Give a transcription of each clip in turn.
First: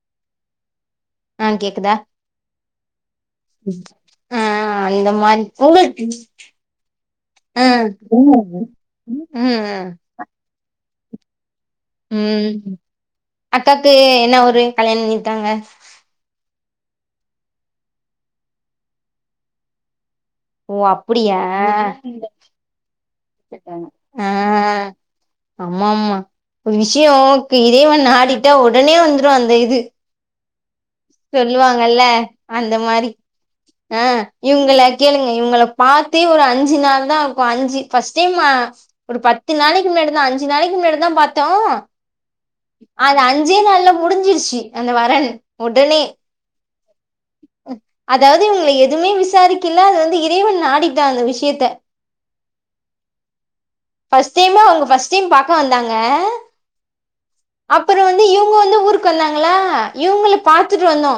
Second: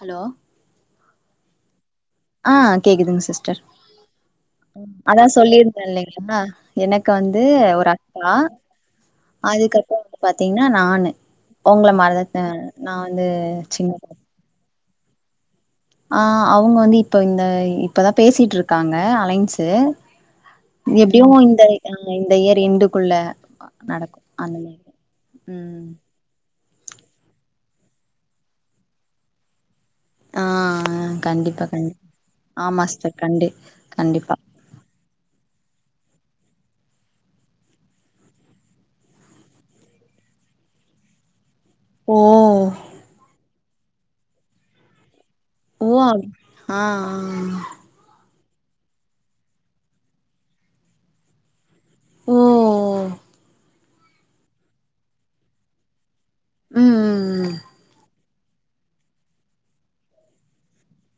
Hello ஆ கேக்குதா ஆ கேக்குதுங் சிஸ்டர் ஆ ம் அந்த அத்தா மாரி சொல்லியிருந்தே உங்களுக்கு இல்லைங்ளா எனக்கு வந்து ஆ ஒரு அக்கா ம் அதுக்கப்றோ வந்து பாத்தீங்கன்னா நானு உங்கள மாறிதாக்கா ம் நா வந்து அக்காக்கு சின்னவ என்ன ஊரு கல்யாணம் பண்ணிட்டாங்க ஆ அவுங்க வந்து இப்ப இந்த இப்பதா பேசிட்டு இருக்காங்க அலைன்ஸ்சு ஓ எப்டியு அப்டியா இந்த அ இந்த இயர் எண்டுக்குள்ள நடக்கு ஆ அந்த மாறி ஆமா ஆமா ஒரு விஷ்யோ இப்ப இறைவன் ஆடிட்டா உடனே வந்துரும் அந்த இது ஆ கண்டிப்பா சொல்லுவாங்கல்ல கண்டிப் ஆமா சிஸ்டர் கண்டி கண்டிப்பா இவுங்கள கேளுங்க இவுங்கள பாத்தே ஒரு அஞ்சு நாள் தா இக்கும் அஞ்சு ஃபர்ஸ்ட் டைம் ஆ ஒரு பத்து நாளைக்கு முன்னாடி தா அஞ்சு நாளைக்கு முன்னாடி தா பாத் தோ ஓ அது அஞ்சே நாள்ல முடிஞ்சிருச்சு அந்த வரன் ஓ உடனே அப் ஆ ஆ ஆ அதாவது இவுங்கள எதுமே விசாரிக்கில்ல அது வந்து இறைவன் ஆடிட்டா அந்த விஷயத்த ஓ ஃபர்ஸ்ட் டைமா அவுங்க ஃபஸ்ட் டைம் பாக்க வந்தாங்க ம் ம் ம். அப்புற வந் து இவுங்க வந்து ஊருக்கு வந்தாங்களா இவுங்கள பாத்துட்டு வந்தோ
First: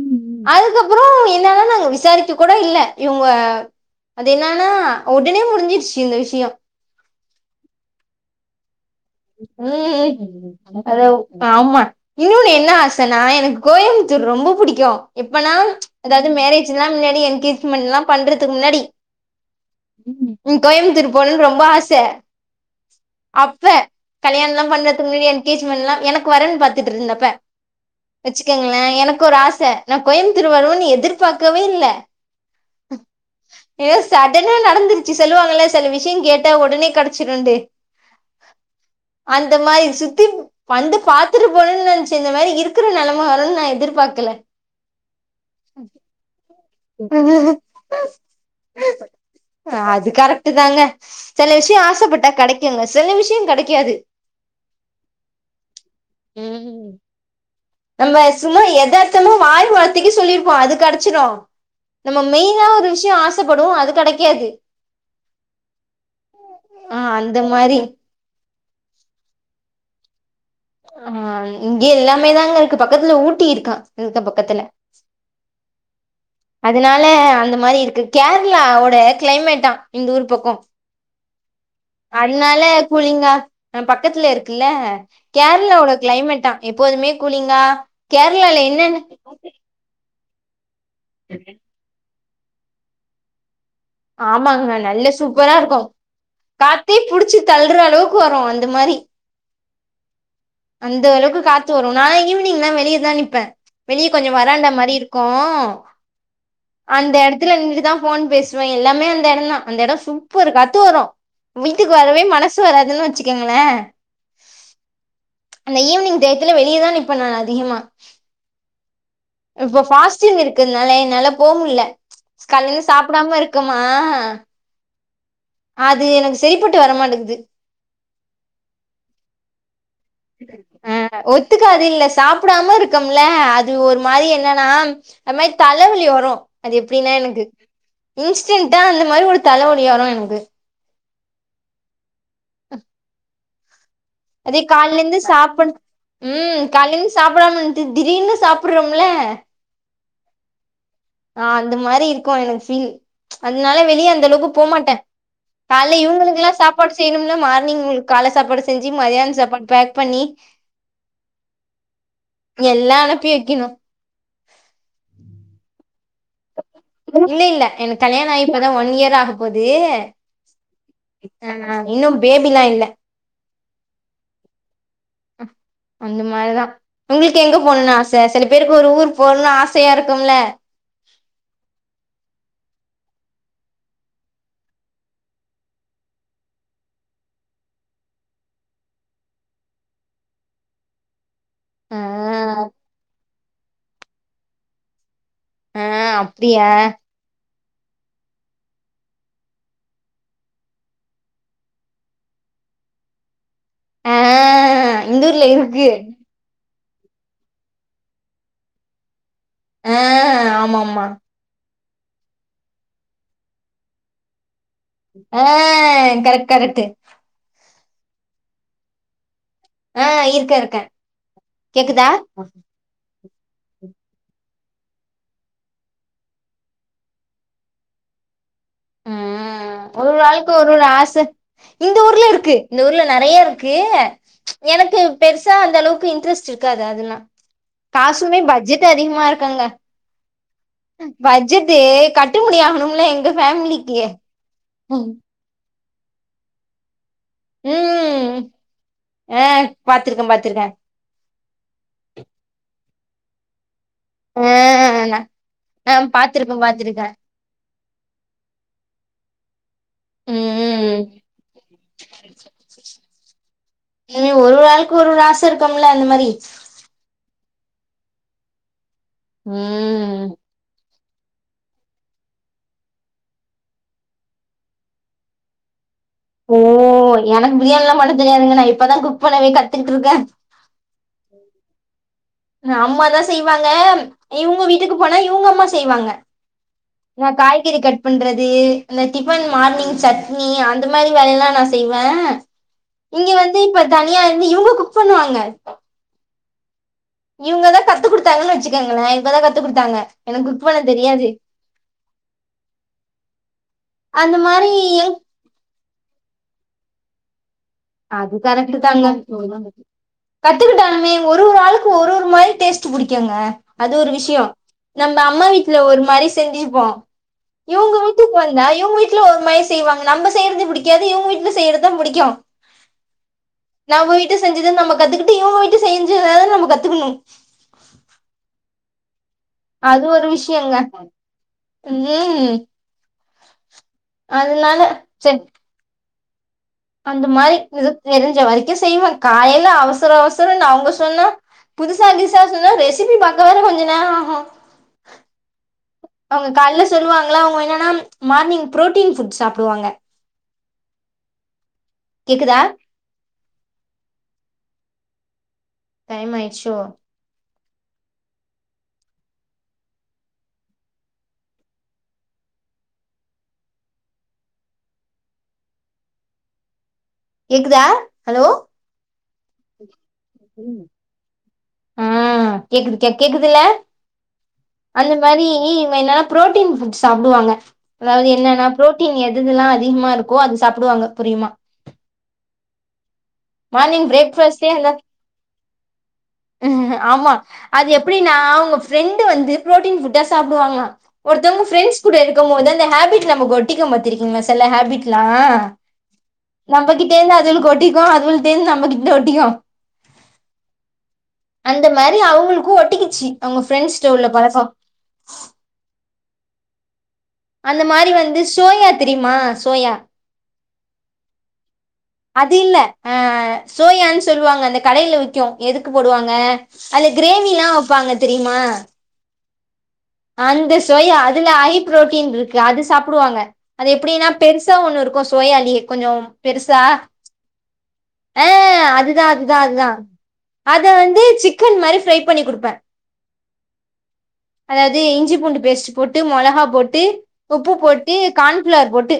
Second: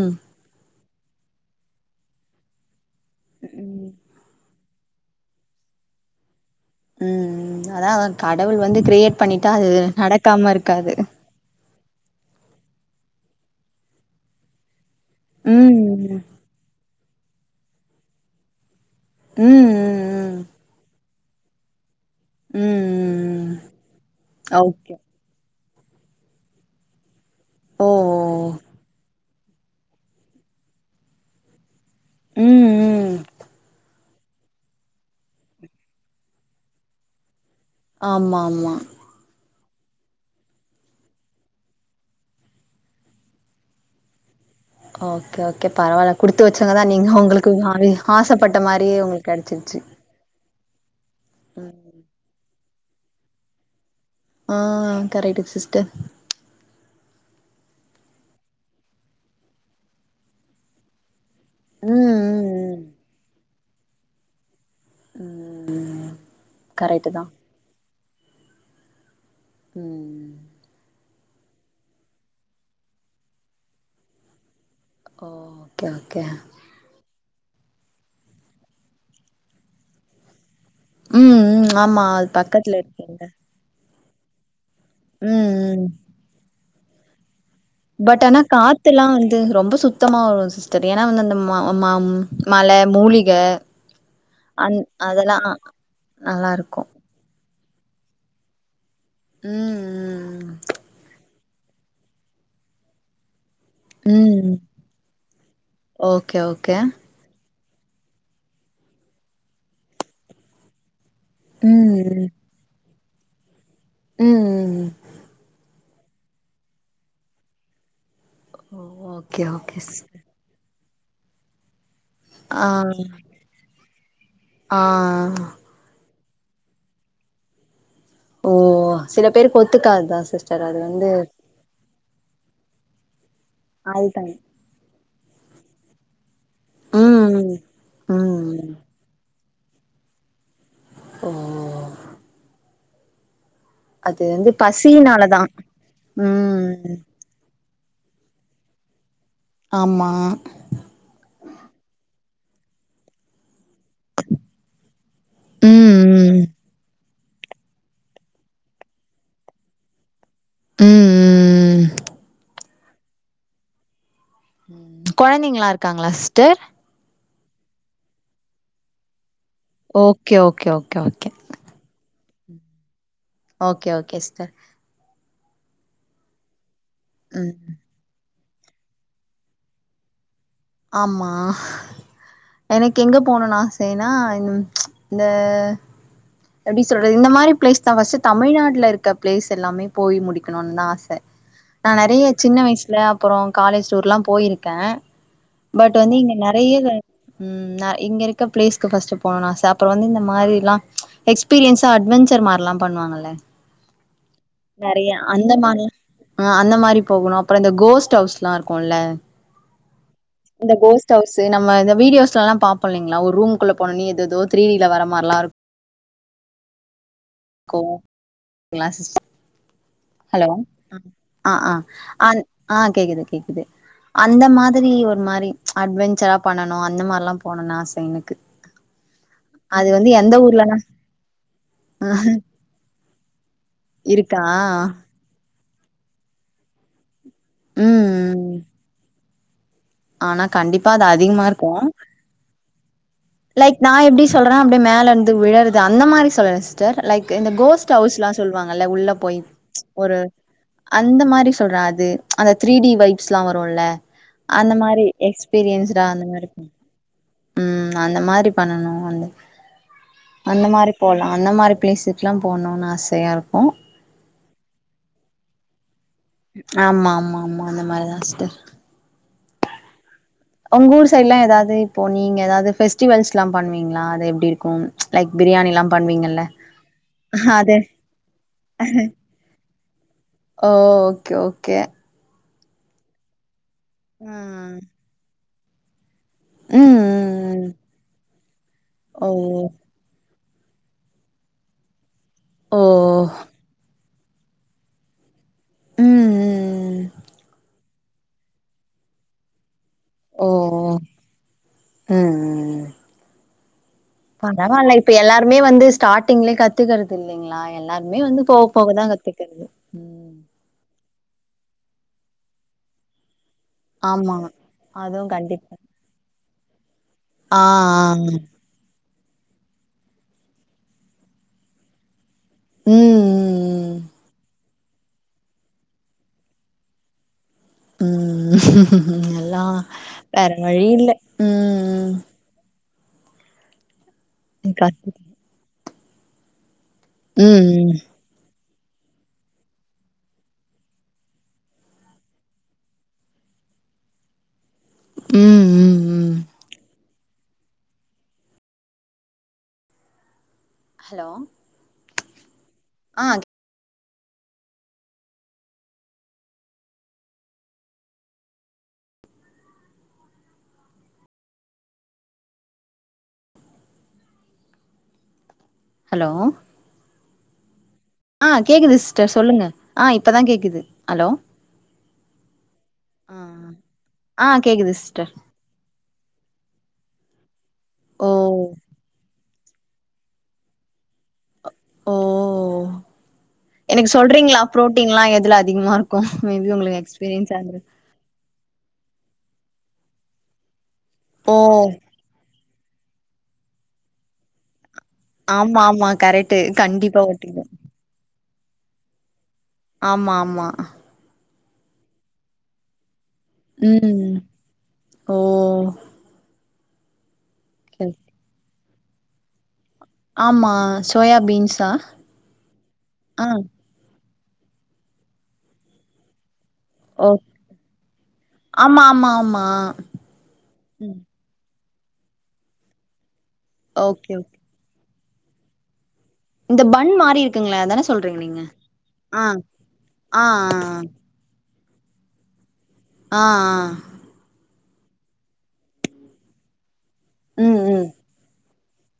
ம் ம் அதுக்கப்புறம் என்னன்னா நாங்க விசாரிக்க கூட இல்ல இவுங்க ம் அது என்னன்னா உடனே முடிஞ்சிருச்சு இந்த விஷயோ ம் ம் அதா கடவுள் வந்து கிரியேட் பண்ணிட்டா அது உம் நடக்காம இருக்காது அத ஆமா இன்னொன்னு என்ன ஆசைன்னா எனக்கு கோயம்புத்தூர் ரொம்ப புடிக்கு எப்பனா ம் ம் அதாவது மேரேஜ் எல்லா மின்னாடி என்கேஜ்மெண்ட் எல்லா பண்றதுக்கு முன்னாடி ம் ம் கோயம்புத்தூர் போணுன்னு ரொம்ப ஆசை ம் ம் அப்ப கல்யாணல்லா ஓகே பண்றதுக்கு முன்னாடி என்கேஜ்மெண்ட்லா எனக்கு வரன் பாத்துட்டு இருந்தப்ப ஓ வச்சுக்கங்களே எனக்கு ஒரு ஆசை நா கோயம்புத்தூர் வருவன்னு எதிர்பாக்கவே இல்ல ம் ம் எஸ் சடனா நடந்துருச்சு சொல்லுவாங்கள சில விஷயம் கேட்டா உடனே கெடச்சிருண்டு ஆமா ஆமா அந்த மாறி சுத்திப் வந்து பாத்துட்டு போணுனு நெனைச்சே இந்த மாறி இருக்கிற நெலம வருனு நா எதிர்பாக்கல ஓகே ஓகே பரவால்ல குடுத்து வச்சவங்க தா நீங்க உங்களுக்கு ஆசைப்பட்ட மாறியே உங்களுக்கு கெடைச்சிருச்சி அது கரெக்ட் தாங்க செல விஷயம் ஆசைப்பட்டா கெடைக்குங்க சில விஷய கெடைக்காது ஆ கரக்டு சிஸ்டர் ம் நம்ம சும்மா எதார்த்தமா வாய் வார்த்தைக்கு சொல்லிருப்போ அது கெடச்சிடு ம் நம்ம மெயினா ம் ஒரு விஷயம் ஆசைப்படுவோ அது கெடைக்காது ம் ம் ஆ கரெக்ட்டு தா அந்த மாறி ம் ஆ இங்கே எல்லாமே தாங்க இருக்கு பக்கத்துல ஊட்டி இருக்கா இந்தபக்கத்துல ஓ ஓகே ஓகே அதனால அந்த மாறி இருக்கு கேரளாவோட கிளைமேட்டா இந்த ஊர் பக்கோ ம் ம் ஆமா அது அதனால பக்கத்துல இருக்குங்க கூலிங்கா பக்கத்துல இருக்குல்ல ம் ம் கேரளாவோட கிளைமேட்டா எப்போதுமே கூலிங்கா பட் ஆனா கேரளால என்னென்ன காத்தெல்லா வந்து ரொம்ப சுத்தமா வரும் சிஸ்டர் ஏன்னா வந்து அந்த மா மா மா மல மூலிக ஆமாங்க அந் நல்ல அதெல்லா சூப்பரா இருக்கு நல்லாருக்கு காத்தே புடிச்சி தள்ற அளவுக்கு வரு அந்த மாறி ம் அந்த அளவுக்கு காத்து வரு நா ஈவினிங்லா வெளியேதா நிப்பே வெளியே ம் கொஞ்சோ ம் ம். வராண்ட மாறி இருக்கு ஓகே ஓகே அந்த எடத்துல நின்ட்டுதா ஃபோன் பேஸ் சுவே எல்லாமே அந்த எடம் தா அந்த எசோ சூப்பர் காத்து வரு வீட்டுக்கு வரவே மன சு வராதுனு வச்சுக்கோங்களே ம் ம் ம் அந்த ஈவினிங் டயத்துல வெளியதா நிப்பே நானு அதிகமா ஓ ஓகே ஓகே சிஸ் சின்னு இருக்குனால என்னால போ முல்ல ஆ கால்ருந்து சாப்புடாம இருக்கமா ஆ அது எனக்கு செரிப்பட்டு வரமாட்டக்குது ஓ சில பேருக்கு ஒத்துக்காது தா சிஸ்டர் அது ஆ வந்து ஒத்துக்காது இல்ல சிஸ் சாப்புடாம இருக்கம்ல அது ஒரு அதுதா மாறி என்ன நா அது மாறி தலவலி வரு அது எப்டின்னா எனக்கு ம் ம் ம் இன்ஸ்டென்டா அந்த மாறி ஒரு தலவலி வரு எனக்கு ஓ அது வந்து அதே கால்லேந்த பசினாலதா சாப்புட் ம் காலேந்து சாப்டாம இருந்துட்டு‌ திடீர்னு சாப்பிட்றோம்ல ஆமா ஆ அந்த மாறி இருக்கு எனக்கு பீல் அதனால வெளியே அந்த அளவுக்கு போ மாட்ட ம் கால்ல ம் இவங்களுக்கெல்லா சாப்பாடு செய்யணும்ல மார்னிங் இங்களுக்கு கால்ல சாம்பாடு செஞ்சு மதியான சாப்பாடு பேக் பண்ணி ம் ம் ம் எல்லா அனுப்பி வெக்கணு கொழந்தைங்களா இருக்காங்களா சிஸ்டர் இல்ல இல்ல எனக்கு கல்யாண ஆகி இப்பதா ஒன் இயர் ஆக போது ஓகே ஓகே ஓகே ஓகே ஆ இன்னு பேபிலா இல்ல ஓகே ஓகே சிஸ்டர் அந்த மாரிதா உங்களுக்கு ம் எங்க போனுன்னு ஆ ச சில பேருக்கு ஒரு ஊர் போணுன்னு ஆசையா இருக்கும்ல ஆமா எனக்கு எங்க போணுன்னு ஆசைன்னா இந்த எப்டி சொல்றது இந்த மாரி பிளேஸ் தா ஃபஸ்ட் தமிழ்நாட்டுல இருக்க பிளேஸ் எல்லாம போய முடிக்கணுன் தா ஆச நா ஆ நெறைய சின்ன வயசுல அப்றோ காலேஜ் டூர்ல்லா போயிருக்கே ஆ பட் வந்து இங்க அப்டியா நெறைய ம் நெ இங்க இருக்க பிளேஸ்க்கு ஃபஸ்ட் போணுன்னு ஆச அப்றோ வந்து இந்த மாரிலா எக்ஸ்பீரியன்ஸா அட்வெஞ்சர் மாரிலா பண்ணுவாங்க ஆ நெறைய இந்த ஊர்ல அந்த மாரி இருக்கு ஆ அந்த மாதிரி போகணு அப்றோ இந்த கோஸ்ட் ஹவுஸ்லா இருக்குல்ல ஆ இந்த ஆமா ஆமா கோஸ்ட்ஹவுஸ் நம்ம இந்த வீடியோஸ்ல எல்லா பாப்போ இல்லிங்களா ஒரு ரூம்க்குள்ள போனோன்னே ஏதோதோ த்ரீடில வர மாறி ஆ கரெட் கரெட்டு [unintelligible] ஆ ஹலோ இருக்கே இருக்கே ஆ கேக்குதா ஆ ஆ கேக்குது கேக்குது அந்த மாதிரி ஒரு மாரி அட்வெஞ்சரா பண்ணனு அந்த மாரிலா போனுன்னு ஆச எனக்கு ம் அது வந்து ஒரெரு எந்த ஆளுக்கு ஒரு ஊர்லனா ஒரு ஆச இந்த ஊர்ல இருக்கு இந்த ஊர்ல நெறைய இருக்கு இருக்கா எனக்கு பெருசா அந்த அளவுக்கு இன்ட்ரெஸ்ட் இருக்காது அதுல்லா ம் காசுமே ம் பட்ஜெட் அதிகமா இருக்குங்க ஆனா கண்டிப்பா அது அதிகமா இருக்கு பட்ஜெட்டு கட்டுபடி ஆகணும்ல எங்க லைக் நா ஃபேமிலிக்கு எப்டி சொல்றேன்னா அப்டியே ம் மேல இருந்து விழறது அந்த மாரி சொல்றே லைக் இந்த கோஸ்ட் ஹவுஸ்ல்லா சொல்லுவாங்கல்ல உள்ள போய் ஆ ஒரு பாத்திருக்கே பாத்திருக்கே அந்த மாரி சொல்றா அது அந்த த்ரீ டி வைப்ஸ்ல்லா வருல்ல அந்த மாரி ஆ ஆ எக்ஸ்பீரியன்ஸ்டா அந்த மாரி பாத்திருக்கே பாத்திருக்கே ம் அந்த மாரி பண்ணணு அந்த அந்த மாரி ம் போலா அந்த மாரி பிளேஸுக்லா போணுன் ஆசையா இருக்கு ஒரு ஆளுக்கு ஒரு ஒரு ஆச இருக்கும்ல அந்த மாரி ஆமா ஆமா ஆமா அந்த மாரி தா சிஸ்டர் ம் உங்க ஊர் சைட்லா ஏதாவது இப்போ நீங்க ஏதாவது பெஸ்டிவல்ஸ்லா பண்ணுவீங்ளா அது எப்டி இருக்கு லைக் பிரியாணிலா பண்வீங்கல் ஓ எனக்கு பிரியாணிலா பண்ண தெரியாதுங்க நா இப்பதா குக் பண்ணவே கத்துட்ருக்க ஓகே ஓகே அம்மாதா செய்வாங்க இவுங்க ம் வீட்டுக்கு போனா இவுங்க அம்மா செய்வாங்க ம் நா ம் ம். காய்கறி கட் பண்றது இந்த ஓ டிபன் மார்னிங் செ நீ அந்த மாரி வேலையெல்லா நா செய்வே ஓ இங்க வந் து இப்ப தனியா இருந்து இவுங்க குக் பண்ணுவாங்க ம் ம் இவுங்கதா கத்து குடுத்தாங்கன் வச்சுக்கோங்களே இவதா கத்து குடுத்தாங்க எனக்கு ஓ குக் பண்ண தெரியாது ம் அந்த மாரி பரவால இப்ப எங் எல்லாருமே வந்து ஸ்டாடிங்ல கத் கத்துக்கறது இல்லைங்ளா எல்லாருமே அது வந்து போக போக தா கத்துக்கற்து கத்துக் கிட்டாலுமே ஒரு ஒரு ஆளுக்கு ஒரு ஒரு மாரி டேஸ்ட் புடிக்குங்க அது ஒரு ஆமா விஷ்யோ நம்ம அதுவு அம்மா கண்டிப்பா வீட்ல ஒரு மாரி செஞ்சிர்ப்போ ஆ இவுங்க ஆ ம் வீட்டுக் வந் தா இவுங்க வீட்ல ஒரு மாரி செய்வாங்க நம்ம செய்யறத பிடிக்காது இவுங்க வீட்ல செய்யறதா புடிக்கு ம் நா ம் போயிட்டு செஞ்சத நம்ம கத்துக்கிட்டு இவுங்க விட்டு செஞ்சி வேற நம்ம கத்துக்கனு ம் எல்லா அது ஒரு வேற விஷயங்க வழி இல்ல ம் ம் ம் அதனால சேர் அந்த மாரி இது ம் தெரிஞ்ச வரைக்கு செய்வே காலைல அவசர அவசரன் அவுங்க சொன்னா புதுசா கிதுசா சொன்னா ரெசிபி பாக்க வேற கொஞ்ச நேரோ ஆகு ம் ம் ம் அவுங்க கால்ல சொல்லுவாங் களா அவுங்க என்னனா மார்னிங் புரோட்டீன் ஃபுட் சாப்டுவாங்க ஹலோ கேக்குதா ஆ டைம் ஆயிட்ச்சோ ஹலோ கேக்குதா ஹலோ ஆ கேக்குது சிஸ்டர் சொல்லுங்க ஆ இப்பதா கேக்குது ஹலோ ஆ கேக்குது கே ஆ கேக்குதுல ஆ கேக்குது அந்த சிஸ்டர் மாரி இவுங்க என்ன ப்ரோட்டீன் புட் சாப்டுவாங்க அதாவது ஓ என்னனா புரோட்டீன் எது எதெல்லா அதிகமா இருக்கோ அது சாப்டுவாங்க புரியுமா ஓ மார்னிங் எனக்கு சொல்றீங்ளா பிரேக்ஃபாஸ்ட்டே அந்த புரோட்டீன்லா எதுல அதிகமா கு மேபி உங்களுக்கு எக்ஸ்பீரியன்ஸ் சாந்துரு அப்டினா அவுங்க ஃப்ரெண்டு் வந்து ப்ரோட்டீன் ஃபுட்டா சாப்புடுவாங்ளா ஓ ஒருத்தவங்க ஃப்ரெண்ட்ஸ் கூட இருக்கு போது அந்த ஹபிட் நமக்கு ஒட்டிக்கு பாத்திருக்கீங்ளா செல ஹேபிட் ளா ஆமா ஆமா கரெக்ட்டு நம்ம கிட்ட கண்டிப்பா இருந்து அதுகளுக்கு ஒட்டிக்கு அதுவுள்ட்டந்து நம்மகிட்ட ஒட்டிக்கு ஆமா ஆமா அந்த மாரி அவுங்களுக்கு ஒட்டிச்சி கிச்சி அவுங்க ஃப்ரெண்ட்ஸ்ட்ட உள்ள ம் பழக்கோ ஓ அந்த மாரி வந்து சோயா தெரியுமா சோயா ஆமா சோயா பீன்ஸா ஆ சோயான் சொல்வாங்க அந்த கடைல விக்கு எதுக்கு போடுவாங்க அதுல கிரேவிலா வப்பாங்க தெரிமா மா ஆமா ஆமா அந்த சோயா ம் அதுல ஹை புரோட்டீன் இருக்கு அது சாப்டுவாங்க அது எப்டினா ஓகே ஓகே பெருஸ் சா ஒன்னு இருக்கு சோயாலே கொஞ்சோ பெருசா இந்த பன் மாரி இருக்குங்களே அதான சொல்றீங்க ஆ நீங்க அதுதா ஆ அதுதா அதுதா ஆ ஆ அத வந்து சிக்கன் மாரி ஃரை பண்ணி குடுப்ப ஆ ஆ அதாது இஞ்சி பூண்டு பேஸ்ட்டு போட்டு மொளகா போட்டு உப்பு ம் ம் போட்டு கான்ஃப்ளார் போட்டு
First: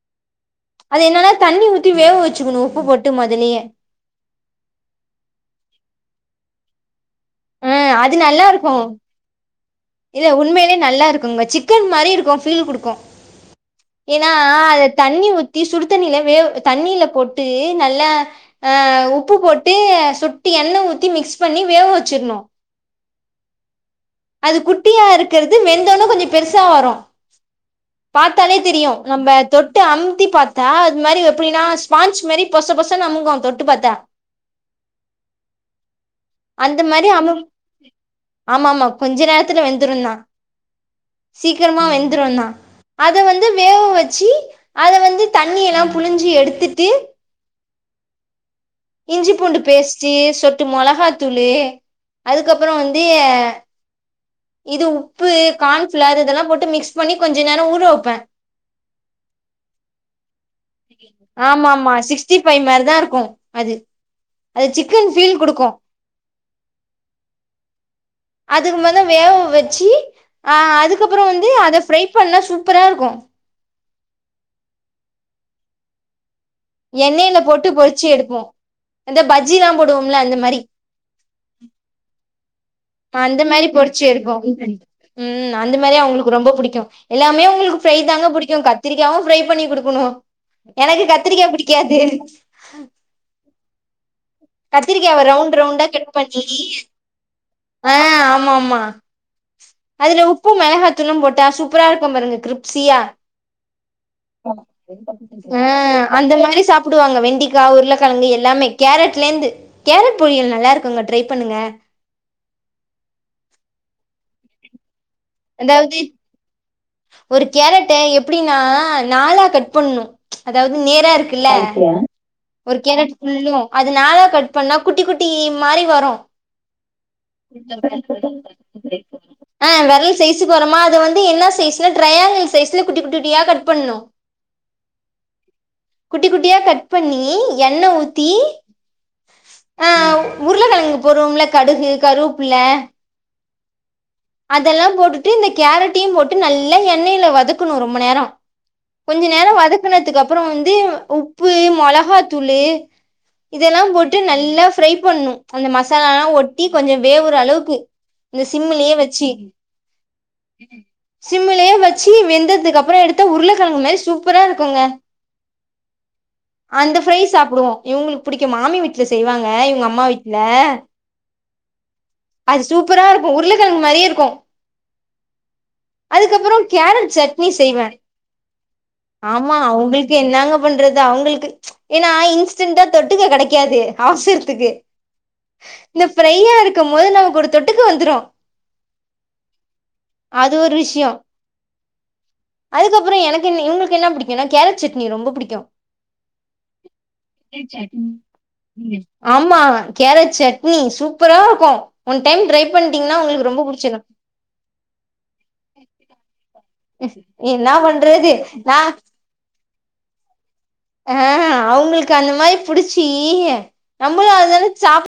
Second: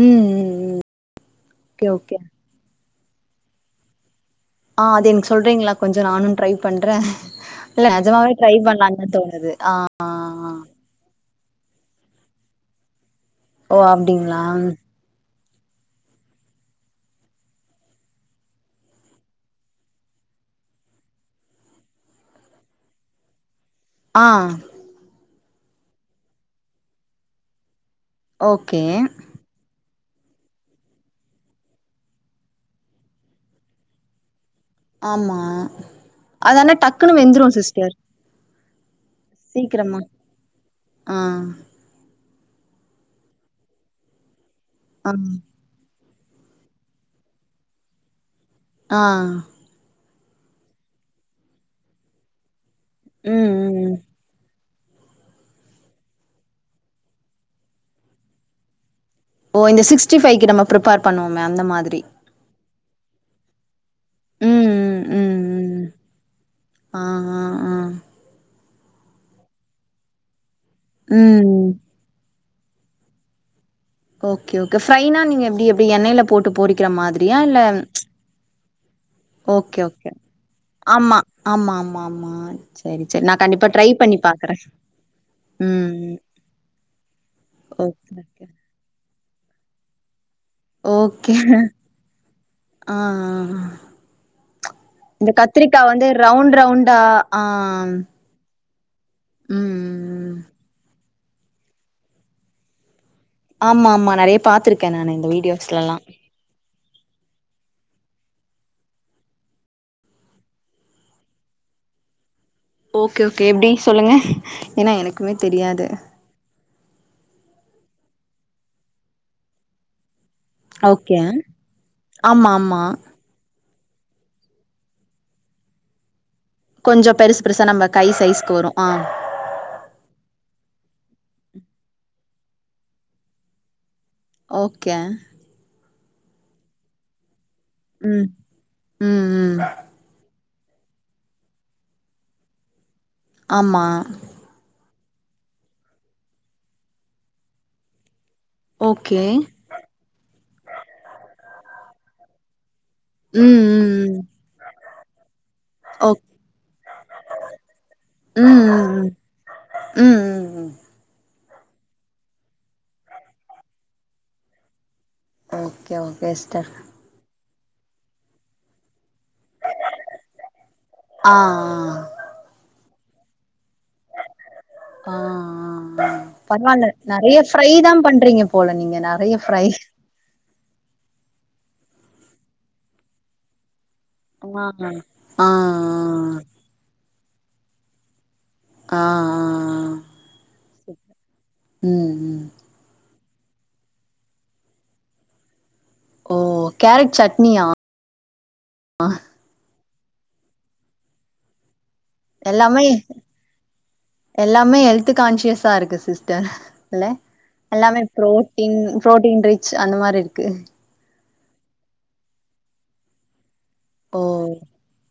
ம் ம் ம் அது என்னனா தண்ணி ஓகே ஊத்தி வேக ஓகே வச்சுக்குணு உப்பு போட்டு மொதலியே ஆ அது என்க் சொல்றீங்ளா கொஞ்சோ நானு ட்ரை பண்ற ஆ இல்ல நெஜமாவே ட்ரை பண்லான்தா தோணுது ஆ ஆ இது ஆ உண்மைலே நல்லா இருக்குங்க சிக்கன் மாரி இருக்கு ஃபீல் குடுக்கு ஓ ஏனா அப்டிங்களா அது தண்ணி ஊத்தி சுடு தண்ணில வேவ் தண்ணில போட்டு நல்லா ஆ உப்பு போட்டு சொட்டு எண்ண ஊத்தி மிக்ஸ் பண்ணி வேக வச்சிர்ணு ஆ அது குட்டியா இருக்கற்து வெந்தோண கொஞ்சோ பெருசா வரு பாத்தாலே ஓகே தெரியு நம்ம தொ ட்டு அம்த்தி பாத்தா அது மாரி எப்டினா ஸ்பான்ச்சு மாரி பொச பொசன் அமுங்கு தொட்டு பாத்தா ஆமா அது ஆனா டக்குனு வெந்துரு சிஸ்டர் ஆமா ஆமா கொஞ்ச நேரத்துல சீக்கிரமா வெந்துருந்தா ஆ சீக்கரமா வெந்துருந்தா அத வந்து வேகு வச்சு அத அம் வந்து தண்ணி எல்லா புழிஞ்சி எடுத்துட்டு இஞ்சி ஆ பூண்டு பேஸ் ச்சு சொட்டு மொளகாத்தூளு அதுக்கப்புறோ வந்து ம் ம் ம் இது உப்பு கான்ஃபிளார் இதெல்லா போட்டு மிக்ஸ் பண்ணி கொஞ்சு நேரோ ஊற வப்ப ஓ இந்த சிக்ஸ்டி ஃபைக்கு நம்ம பிரிப்பர் பண்ணுவும அந்த மாதிரி சிக்ஸ்ட்டி ஃபை மாரிதா இருக்கு அது அது ம் ம் சிக்கன் ஃபீல் ம் குடுக்கு ம் ஆ ஆ ஆ அதுக்கு மொதல வேக வச்சு ஆ அதுக்கப்புறோ வந்து ம் அத ஃப்ரை பண்ணா சூப்பரா இருக்கு ஓகே ஓகே ஃப்ரைனா நீங்க எப்டி எப்டி எண்ணெய்ல போட்டு பொறி எண்ணெய்ல போட்டு பொறிச்சு எடுப்போ இந்த பஜ்ஜிலா ஓகே ஓகே போடுவோம்ல அந்த மாரி ஆமா ஆமா ஆமா ஆமா சரி ஆ சரி நான் அந்த கண்டிப்பா மாரி ட்ரை பொறிச்சு பண்ணி எடுப்போ பாக்குறே ம் அந்த மாரி அவுங்குளுக்கு ரொம்ப புடிக்கு எல்லாமே அவுங்குளுக்கு ஃப்ரை ஓகே தாங்க ஓகே புடிக்கு கத் த்திரிக்காவு ஃப்ரை பண்ணி குடுக்குணு எனக்கு ஓகே கத்திரிக்கா புடிக்காது ஆ ஆ ஆ கத்திருக்காவ இந்த ரவுண்ட் கத்திரிக்கா ரவுண்டா வந்து கட் பண்ணி ரவுண்ட் ரவுண்டா ஆ ஆ ம் ஆமாம்மா ம் அதுல ம் உப்பூ மெளகாத்தூளு போட்டா சூப்பரா இருக்கு பாருங்க கிரிப்சியா ஆமா ஆமா நெறைய பாத்திருக்கே நானு இந்த வீடியோஸ்லல்லா ஆ மாரி சாப் புடுவாங்க வெண்டிக்கா உருளக்கழங்கு எல்லாமே கேரட்லேந்து கேரட் பொறியல் நல்லா இருக்குங்க ட்ரை பண்ணுங்க ஓகே ஓகே எப்டி சொல்லுங்க ஏனா எனக்குமே தெரியாது அதாவது ஒரு கேரட்டா எப்டின்னா நாலா கட் பண்ணணு அதாவ்து நேரா ஓகே இருக்குல்ல ஆமா ஒரு ஆமா கேரட் புல்லு அது நாலா கட் பண்ணா குட்டி குட்டி மாரி வரு கொஞ்சோ பெருசு பெருசா நம்ம கை சைஸ்க்கு வரு ஆ ஆ வெரல் சைசுக்கு வருமா அது வந்து என்ன சைஸ்ல டிரையாங்கிள் சைஸ்ல குட்டி குட்டி குட்டியா கட் பண்ணணு ஓகே குட்டி குட்டியா கட் பண்ணி எண்ண ஊத்தி ம் ம் ம் ஆ உருளக்கெழங்கு போடுவோம்ல கடுகு கருப்புள்ள ஆமா அதெல்லா போட்டுட்டு இந்த கேரட்டையு போட்டு நல்லா எண்ணெயில வதக்கணு ரொம்ப நேரோ ஓகே கொஞ்ச நேர வதக்குனதுக்கு அப்றோ வந்து உப்பு மொளகாத்தூளு ம் இதெல்லா ம் போட்டு ம் நல்லா ஃப்ரை பண்ணு அந்த மசால ஓ எல்லா ஒட்டி கொஞ்ச வேவுற அளவுக்கு இந்த ம் ம் சிம்மிலயே ம் வெச் ம் ம் சிம்மிலையே வெச்சு வெந்ததுக்கு அப்றோ எடுத்தா உருளக்கெழங்கு மாரி சூப்பரா இருக்குங்க ஓகே ஓகே சிஸ்டர் அந்த ஃப்ரை சாப்பிடுவோ இவங்களுக்கு பிடிக்கு மாமி வீட்ல செய்வாங்க இவங்க அம்மா வீட்ல ஆ ஆ அது சூப்பரா இருக்கு உருளக்கெங்கு மாரியே இருக்கு ஆ ஆ ஆ அதுக்கப்புறோ பரவாயில்ல கேரட் நெறையா சட்னி ஃப்ரை செய்வ தா பண்றீங்க போல நீங்க நெறைய ஃப்ரை என்னாங்க பண்றது அவங்களுக்கு ஏன்னா இன்ஸ்டென்ட்டா தொட்டுக்க கெடைக்காது ஆ அவசரத்துக்கு ஆ ஆ ஆ இந்த பிரையா இருக்கம் போது நமக்கு ஒரு தொட்டுக்கு வந்துரு ஆ ஆ அது ஒரு விஷயோ ம் ம் அதுக்கப்றோ எனக்கு என்ன இவங்களுக்கு என்ன பிடிக்குன்னா கேரட் சட்னி ரொம்ப பிடிக்கு ஓ கேரட் சட்னியா ஆமா கேரட் சட்னி சூப்பரா இருக்கு ஒன் டைம் ட்ரை எல்லாமே பண்ணிட்டீங்கன்னா உங்களுக்கு ரொம்ப பிடிச்சிடு எல்லாமே ஹெல்த் கான்சியஸ்ஸா இருக்கு சிஸ்டர் இல்ல என்னா எல்லாமே பண்றது நா புரோட்டீன் புரோட்டீன் ரிச் அந்த மாரி இருக்கு ஆ அவுங்களுக்கு அந்த மாரி புடிச்சி நம்மளு ஓ அதான சாப்